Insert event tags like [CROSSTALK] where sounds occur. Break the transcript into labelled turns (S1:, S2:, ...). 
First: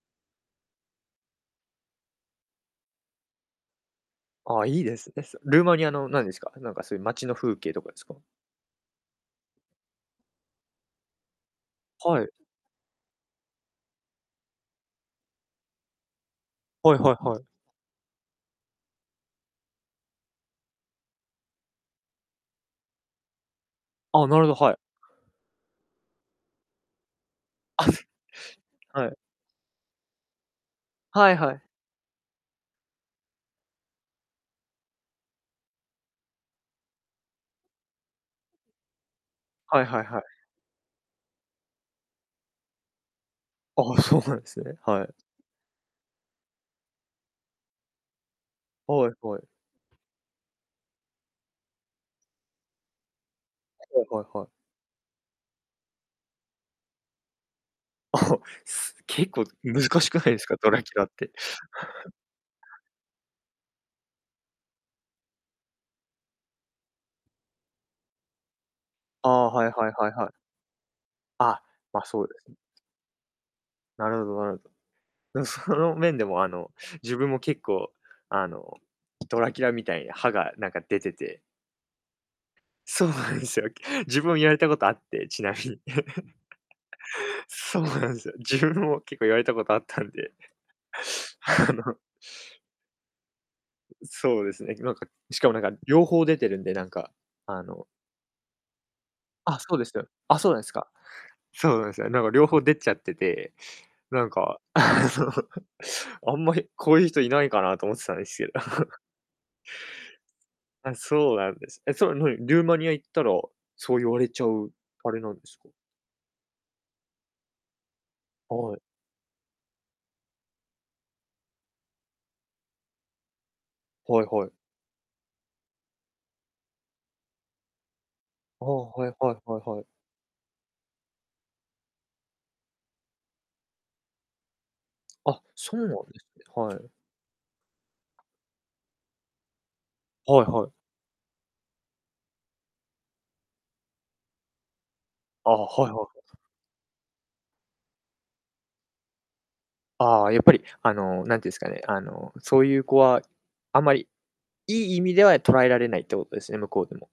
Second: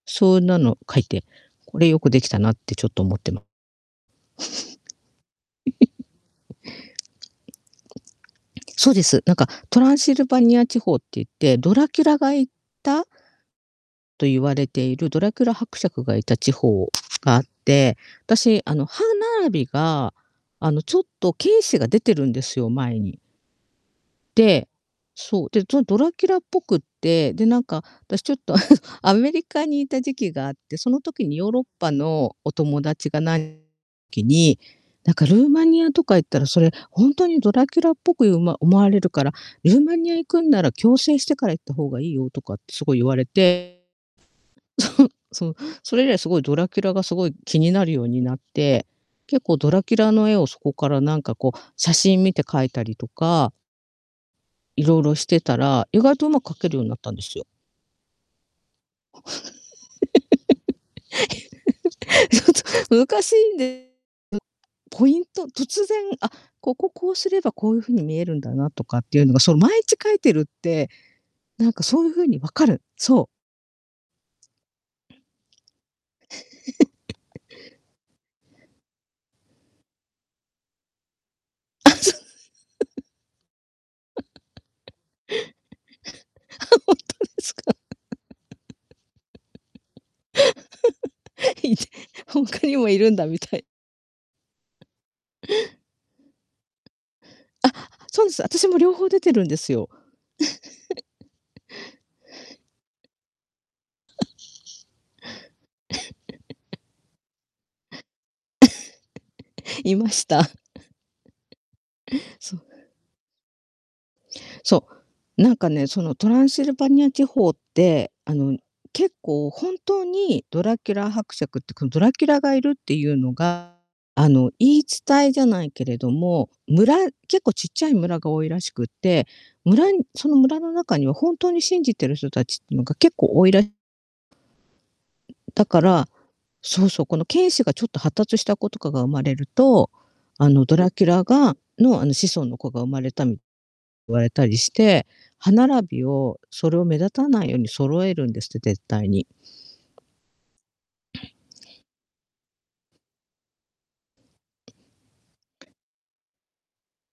S1: そんなの書いて、これ良く出来たなってちょっと思ってま
S2: ああ、いいですね、そルーマニア
S1: [CHUCKLES]
S2: のなんですか、なんかそういう町の風景とかですか？
S1: そうです。何か、トランシルバニア地方って言って、ドラキュラ
S2: はい。
S1: が行ったと言われているドラキュラ伯爵がいた地方
S2: はいはい
S1: が
S2: は
S1: あっ
S2: い。
S1: て、私、あの、歯並びが、あの、ちょっと犬歯が出てるんですよ、前に。
S2: あ、なるほど、
S1: で、
S2: はい。
S1: そう、で、そうドラキュラっぽくって、で、なんか、
S2: あ。
S1: 私ちょっとあの、
S2: [CHUCKLES] は
S1: ア
S2: い。
S1: メリカにいた時期があって、その時
S2: は
S1: に
S2: い
S1: ヨー
S2: は
S1: ロ
S2: い。
S1: ッパのお友達がなきに、なんか「ルーマニアとか行ったら、それ、ほんとにドラキュラっぽくうま思われるから、ルー
S2: はい
S1: マ
S2: はい
S1: ニア
S2: はい。
S1: 行くんなら矯正してから行った方がいいよ」とかってすごい言われて。
S2: ああ、そうなんですね、はい。
S1: そう。そう、それ以来、すごいドラキュラがすごい気になるようになって、
S2: はいは
S1: 結
S2: い。
S1: 構ドラキュラの絵をそこからなんかこう、写真見て描いたりとか
S2: はいはいはい。
S1: 色々してたら、意外と上手く描けるようになったんですよ。
S2: あ、す
S1: [LAUGHS] ちょ
S2: 結構難しくないですか、ドラキュラって。[CHUCKLES]
S1: っと難しいんです。ポイント突然、あっ、ここ、こうすればこういう風に見えるんだなとかっていう
S2: あ
S1: のが、
S2: あ、
S1: その
S2: はい
S1: 毎
S2: はい
S1: 日
S2: はい
S1: 描い
S2: はい。
S1: てるって
S2: あ、
S1: なんかそ
S2: ま、
S1: ういう
S2: そう
S1: 風
S2: で
S1: に分
S2: す。
S1: かる。そう。
S2: なるほど、なるなんその面でもあの、自分
S1: [LAUGHS]
S2: も結構、あの、ドラキュラみたいに歯がなんか出てて
S1: あ、そう [LAUGHS]
S2: そうなんですよ。自分も言われたことあ
S1: [CHUCKLES]
S2: って、ちなみに。
S1: あ、ほんと
S2: [LAUGHS]
S1: ですか？
S2: そうなんですよ。自分も結構言われたことあったんで、
S1: [LAUGHS]
S2: あ
S1: いで
S2: の
S1: 他にもいるんだみたい
S2: そうですね、なんか、しかもなんか両方出てるんで、なんか、あ
S1: あ、
S2: の
S1: そうです。私も両方出てるん
S2: あ
S1: で
S2: っ、
S1: す
S2: そうで
S1: よ。
S2: すよ。あっ、そうなんですか。
S1: [CHUCKLES]
S2: そうなんですよね、なんか両方出ちゃってて、なんかあ
S1: [LAUGHS]
S2: の、あんまり、
S1: [CHUCKLES]
S2: こういう人いないかなと思ってたんですけど。[CHUCKLES]
S1: [CHUCKLES] いました。
S2: あ、そうなんです。え、それ何、
S1: そう
S2: ルー
S1: か。
S2: マニア行ったらそう言われちゃう、
S1: そ
S2: あれなん
S1: う。
S2: で
S1: なん
S2: す
S1: か
S2: か？
S1: ね、そのトランシルバニア地方って、あの、
S2: はい。
S1: 結構、本当にドラキュラ伯爵ってこのドラキュラがいるっていうのが、
S2: はい
S1: あ
S2: は
S1: の、
S2: い。
S1: 言い伝えじゃないけれども、村結構ちっちゃい村が多いら
S2: あ、
S1: しくっ
S2: はい
S1: て、
S2: はいはいは
S1: 村
S2: い。
S1: その村の中には本当に信じてる人達っていうのが結構多いら
S2: あ、
S1: だ
S2: そう
S1: か
S2: なん
S1: ら
S2: ですね。はい。
S1: そうそう、この犬歯がちょっと発達した子とかが生まれると、
S2: はい
S1: あの
S2: はい。
S1: ドラキュラがのあの子孫の子が生まれた言われたりして、
S2: あ
S1: 歯
S2: あ、
S1: 並
S2: はいは
S1: び
S2: いはい。
S1: をそれを目立たないように揃えるんですって、絶対に。
S2: あ、やっぱり、あの、何て言うんですかね、あの、そういう子は、あんまり、いい意味では捉えられないってことですね、向こうでも。